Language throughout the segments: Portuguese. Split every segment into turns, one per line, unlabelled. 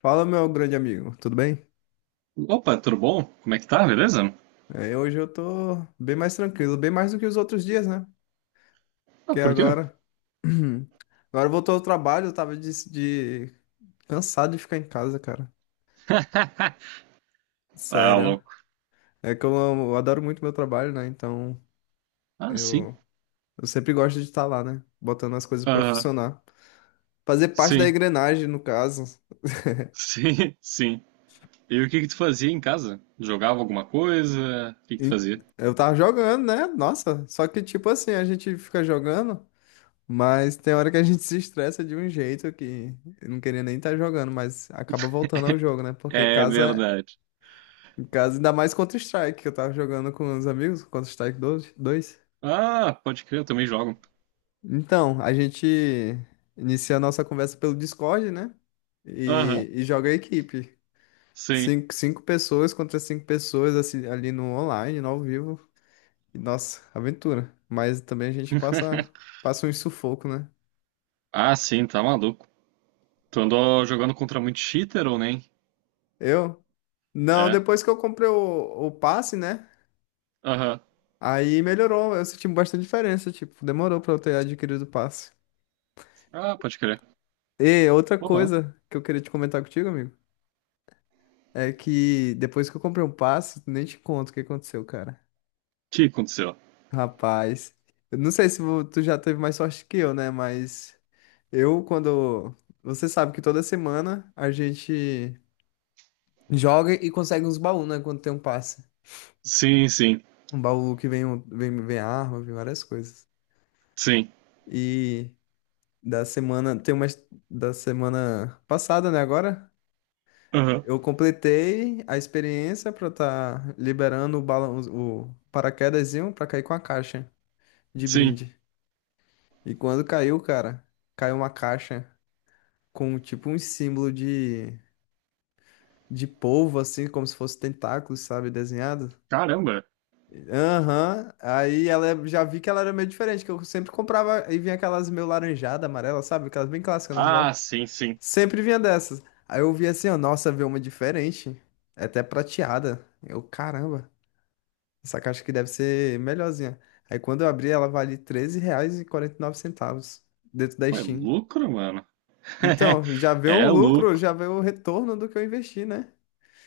Fala, meu grande amigo, tudo bem?
Opa, tudo bom? Como é que tá? Beleza?
É, hoje eu tô bem mais tranquilo, bem mais do que os outros dias, né?
Ah,
Que
por quê?
agora. Agora voltou ao trabalho, eu tava de- cansado de ficar em casa, cara.
Tá
Sério.
louco.
É que eu adoro muito meu trabalho, né? Então
Ah, sim.
eu, eu sempre gosto de estar lá, né? Botando as coisas pra
Ah,
funcionar. Fazer parte da
sim.
engrenagem, no caso.
Sim, sim. E o que que tu fazia em casa? Jogava alguma coisa? O que que tu
E
fazia?
eu tava jogando, né? Nossa, só que tipo assim, a gente fica jogando. Mas tem hora que a gente se estressa de um jeito que eu não queria nem estar jogando, mas acaba voltando ao jogo, né? Porque
É
casa,
verdade.
casa ainda mais Counter-Strike, que eu tava jogando com os amigos, Counter-Strike 2. dois.
Ah, pode crer, eu também jogo.
Então, a gente inicia a nossa conversa pelo Discord, né?
Aham,
E joga a equipe.
sim.
Cinco pessoas contra cinco pessoas assim, ali no online, no ao vivo. E, nossa, aventura. Mas também a gente passa, passa um sufoco, né?
Ah, sim, tá maluco. Tu andou jogando contra muito cheater ou nem?
Eu. Não,
É.
depois que eu comprei o passe, né?
Aham.
Aí melhorou, eu senti bastante diferença, tipo, demorou pra eu ter adquirido o passe.
Ah, pode crer.
E outra
Porra. O
coisa que eu queria te comentar contigo, amigo, é que depois que eu comprei um passe, nem te conto o que aconteceu, cara.
que aconteceu?
Rapaz, eu não sei se tu já teve mais sorte que eu, né? Mas eu, quando. Você sabe que toda semana a gente joga e consegue uns baús, né? Quando tem um passe.
Sim, sim,
Um baú que vem, vem arma, vem várias coisas.
sim.
E da semana. Tem umas da semana passada, né? Agora.
Aham.
Eu completei a experiência pra estar liberando o balão, o paraquedazinho pra cair com a caixa de
Sim.
brinde. E quando caiu, cara, caiu uma caixa com tipo um símbolo de polvo, assim, como se fosse tentáculos, sabe, desenhado.
Caramba.
Aham, aí ela já vi que ela era meio diferente, que eu sempre comprava e vinha aquelas meio laranjada, amarela, sabe, aquelas bem clássicas,
Ah,
normal.
sim, sim.
Sempre vinha dessas. Aí eu vi assim, ó, nossa, veio uma diferente, é até prateada. Eu, caramba. Essa caixa aqui deve ser melhorzinha. Aí quando eu abri, ela vale treze reais e quarenta e nove centavos dentro da
Pô, é
Steam.
lucro, mano.
Então, já veio um
É
lucro,
lucro.
já veio o retorno do que eu investi, né?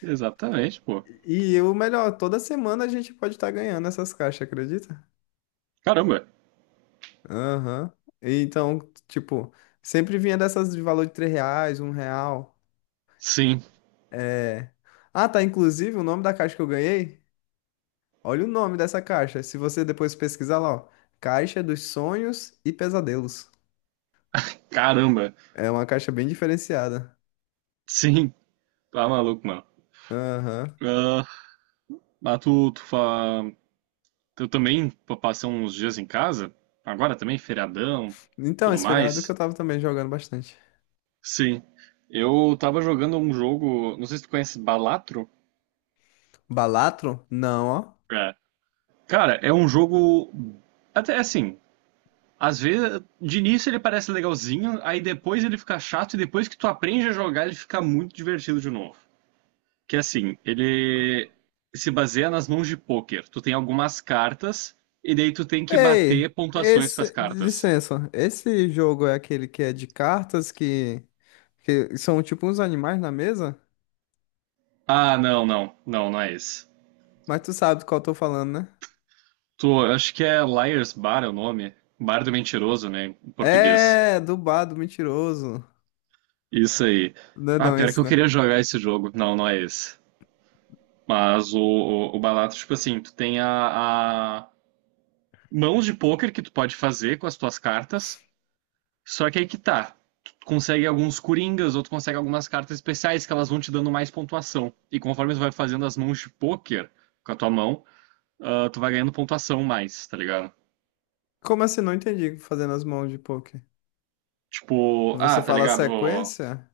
Exatamente, pô.
E o melhor, toda semana a gente pode estar ganhando essas caixas, acredita?
Caramba.
Aham. E então, tipo, sempre vinha dessas de valor de R$ 3, R$ 1.
Sim.
É... Ah, tá, inclusive o nome da caixa que eu ganhei. Olha o nome dessa caixa. Se você depois pesquisar lá, ó. Caixa dos Sonhos e Pesadelos.
Caramba.
É uma caixa bem diferenciada.
Sim. Tá maluco, mano.
Aham.
Ah, mas tu, tu fa... Eu também passei uns dias em casa. Agora também, feriadão,
Então,
tudo
esse feriado que eu
mais.
tava também jogando bastante.
Sim. Eu tava jogando um jogo. Não sei se tu conhece Balatro.
Balatro? Não, ó.
É. Cara, é um jogo. Até assim, às vezes, de início ele parece legalzinho, aí depois ele fica chato e depois que tu aprende a jogar ele fica muito divertido de novo. Que assim, ele se baseia nas mãos de pôquer. Tu tem algumas cartas e daí tu tem que
Ei,
bater pontuações com as
esse.
cartas.
Licença. Esse jogo é aquele que é de cartas que. Que são tipo uns animais na mesa?
Ah, não, não, não, não é esse.
Mas tu sabe do qual eu tô falando, né?
Eu acho que é Liars Bar é o nome. Bar do Mentiroso, né, em português.
É, do bado mentiroso.
Isso aí.
Não é
Ah,
não
pior que
esse,
eu
né?
queria jogar esse jogo. Não, não é esse. Mas o barato, tipo assim, tu tem a mãos de pôquer que tu pode fazer com as tuas cartas. Só que aí que tá. Tu consegue alguns coringas, ou tu consegue algumas cartas especiais que elas vão te dando mais pontuação. E conforme tu vai fazendo as mãos de pôquer com a tua mão, tu vai ganhando pontuação mais, tá ligado?
Como assim? Não entendi fazendo as mãos de poker.
Tipo,
Você
tá
fala
ligado?
sequência?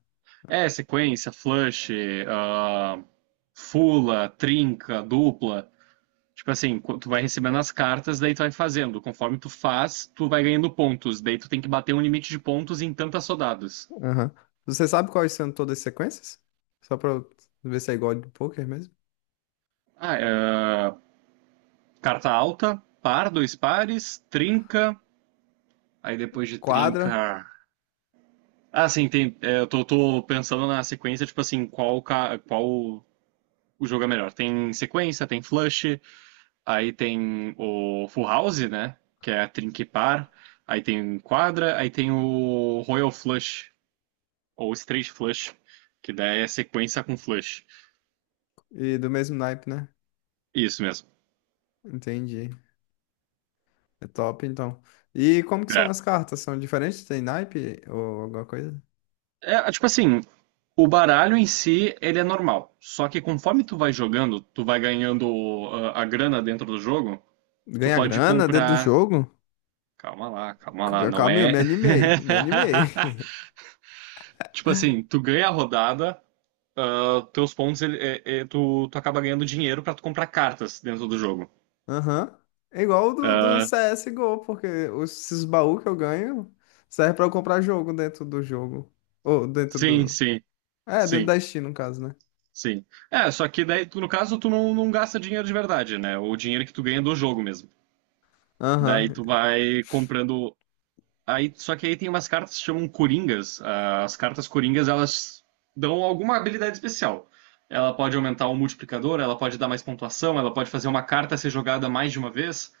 É, sequência, flush, ah, fula, trinca, dupla. Tipo assim, tu vai recebendo as cartas, daí tu vai fazendo. Conforme tu faz, tu vai ganhando pontos. Daí tu tem que bater um limite de pontos em tantas rodadas.
Aham. Você sabe quais são todas as sequências? Só pra eu ver se é igual de poker mesmo?
Ah, é, carta alta, par, dois pares, trinca. Aí depois de
Quadra
trinca. Ah, sim, tem, é, eu tô pensando na sequência, tipo assim, qual o jogo é melhor. Tem sequência, tem flush, aí tem o full house, né? Que é a trinca e par. Aí tem quadra, aí tem o royal flush, ou straight flush, que daí é sequência com flush.
e do mesmo naipe, né?
Isso mesmo.
Entendi. É top, então. E como que são
É.
as cartas? São diferentes? Tem naipe ou alguma coisa?
É, tipo assim, o baralho em si, ele é normal. Só que conforme tu vai jogando, tu vai ganhando a grana dentro do jogo, tu
Ganha
pode
grana dentro do
comprar.
jogo?
Calma lá, não
Calma, aí, eu
é.
me animei. Me animei.
Tipo assim, tu ganha a rodada, teus pontos, tu acaba ganhando dinheiro pra tu comprar cartas dentro do jogo.
Aham. É igual o do
Ah,
CSGO, porque esses baús que eu ganho serve pra eu comprar jogo dentro do jogo. Ou dentro
sim,
do.
sim,
É, dentro
sim,
da Steam, no caso, né?
sim. É, só que daí, tu, no caso, tu não, não gasta dinheiro de verdade, né? O dinheiro que tu ganha do jogo mesmo. Daí
Aham.
tu vai comprando. Aí, só que aí tem umas cartas que chamam Coringas. Ah, as cartas Coringas, elas dão alguma habilidade especial. Ela pode aumentar o multiplicador, ela pode dar mais pontuação, ela pode fazer uma carta ser jogada mais de uma vez,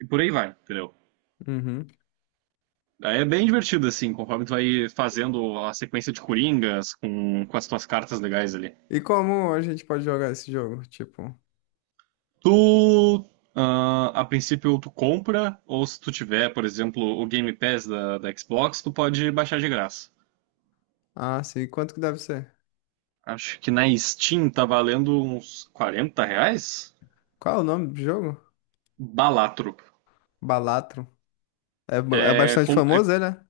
e por aí vai, entendeu?
Uhum.
Aí é bem divertido, assim, conforme tu vai fazendo a sequência de Coringas com as tuas cartas legais ali.
E como a gente pode jogar esse jogo? Tipo.
Tu, a princípio, tu compra, ou se tu tiver, por exemplo, o Game Pass da Xbox, tu pode baixar de graça.
Ah, sim. Quanto que deve ser?
Acho que na Steam tá valendo uns R$ 40?
Qual é o nome do jogo?
Balatro.
Balatro. É, é
É,
bastante famoso, ele, né?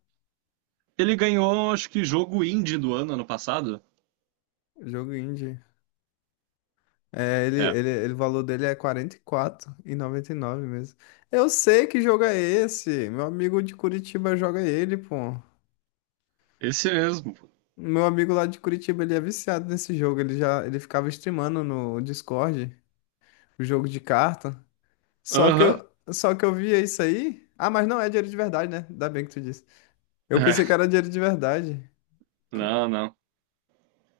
ele ganhou, acho que, jogo indie do ano, ano passado.
Jogo indie. É, ele,
É,
ele, ele, o valor dele é quarenta e quatro noventa e nove mesmo. Eu sei que jogo é esse. Meu amigo de Curitiba joga ele, pô.
esse mesmo.
Meu amigo lá de Curitiba, ele é viciado nesse jogo. Ele ficava streamando no Discord, o jogo de carta. Só que
Aham.
eu, só que eu via isso aí. Ah, mas não é dinheiro de verdade, né? Ainda bem que tu disse. Eu pensei que
É,
era dinheiro de verdade.
não, não.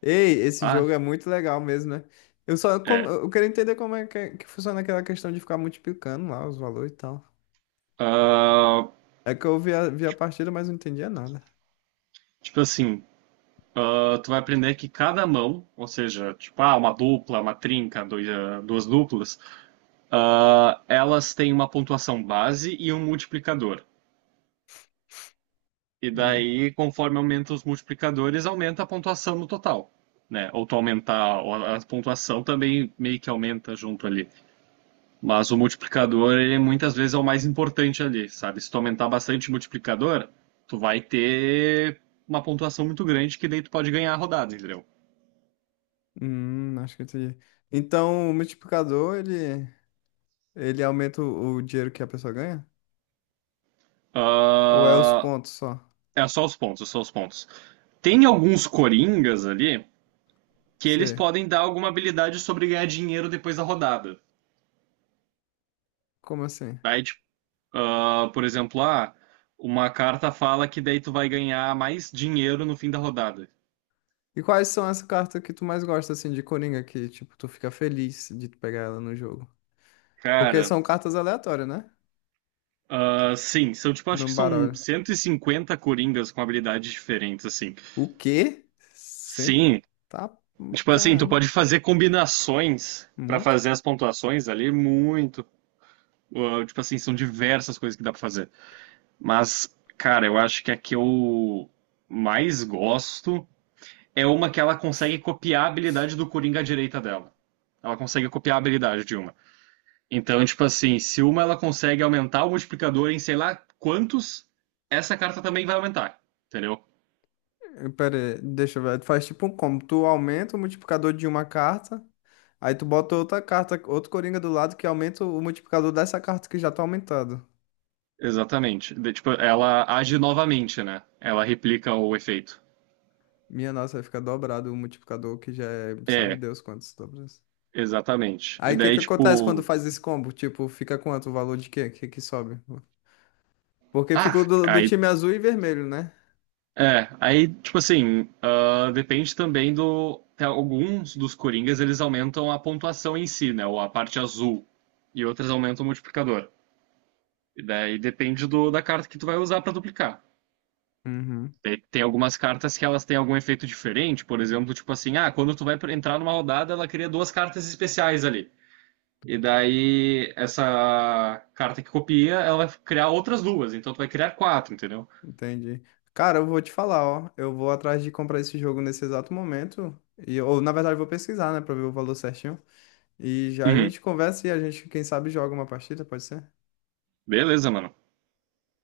Ei, esse jogo é
Ah,
muito legal mesmo, né?
é.
Eu quero entender como é que, que funciona aquela questão de ficar multiplicando lá os valores e tal.
Ah,
É que eu vi a partida, mas não entendia nada.
tipo assim, tu vai aprender que cada mão, ou seja, tipo, uma dupla, uma trinca, duas duplas, elas têm uma pontuação base e um multiplicador. E
Hum,
daí, conforme aumenta os multiplicadores, aumenta a pontuação no total, né? Ou tu aumentar ou a pontuação também meio que aumenta junto ali. Mas o multiplicador, ele muitas vezes é o mais importante ali, sabe? Se tu aumentar bastante o multiplicador, tu vai ter uma pontuação muito grande que daí tu pode ganhar a rodada, entendeu?
acho que eu entendi. Então, o multiplicador, ele aumenta o dinheiro que a pessoa ganha? Ou é os
Ah,
pontos só?
é só os pontos, é só os pontos. Tem alguns coringas ali que eles
Sei.
podem dar alguma habilidade sobre ganhar dinheiro depois da rodada.
Como assim?
Daí, tipo, por exemplo, uma carta fala que daí tu vai ganhar mais dinheiro no fim da rodada.
E quais são as cartas que tu mais gosta, assim, de Coringa, que, tipo, tu fica feliz de pegar ela no jogo? Porque
Cara,
são cartas aleatórias, né?
sim, são tipo, acho
No
que são
baralho.
150 coringas com habilidades diferentes, assim.
O quê? Cê
Sim,
tá.
tipo assim, tu
Caramba,
pode fazer combinações pra
muito.
fazer as pontuações ali, muito. Ah, tipo assim, são diversas coisas que dá pra fazer. Mas, cara, eu acho que a que eu mais gosto é uma que ela consegue copiar a habilidade do Coringa à direita dela. Ela consegue copiar a habilidade de uma. Então, tipo assim, se uma ela consegue aumentar o multiplicador em sei lá quantos, essa carta também vai aumentar, entendeu?
Eh, pera aí, deixa eu ver. Tu faz tipo um combo. Tu aumenta o multiplicador de uma carta, aí tu bota outra carta, outro coringa do lado que aumenta o multiplicador dessa carta que já tá aumentado.
Exatamente. Tipo, ela age novamente, né? Ela replica o efeito.
Minha nossa, vai ficar dobrado o multiplicador que já é, sabe
É,
Deus quantos dobras.
exatamente. E
Aí o que
daí,
que acontece quando
tipo.
faz esse combo? Tipo, fica quanto o valor de quê? O que que sobe? Porque ficou
Ah,
do
aí.
time azul e vermelho, né?
É, aí, tipo assim, depende também do. Tem alguns dos Coringas, eles aumentam a pontuação em si, né? Ou a parte azul. E outras aumentam o multiplicador. E daí depende do, da carta que tu vai usar pra duplicar.
Uhum.
Tem algumas cartas que elas têm algum efeito diferente, por exemplo, tipo assim, quando tu vai entrar numa rodada, ela cria duas cartas especiais ali. E daí, essa carta que copia, ela vai criar outras duas. Então tu vai criar quatro, entendeu?
Entendi. Cara, eu vou te falar, ó. Eu vou atrás de comprar esse jogo nesse exato momento. E, ou, na verdade, eu vou pesquisar, né, pra ver o valor certinho. E já a
Uhum.
gente conversa e a gente, quem sabe, joga uma partida, pode ser?
Beleza, mano.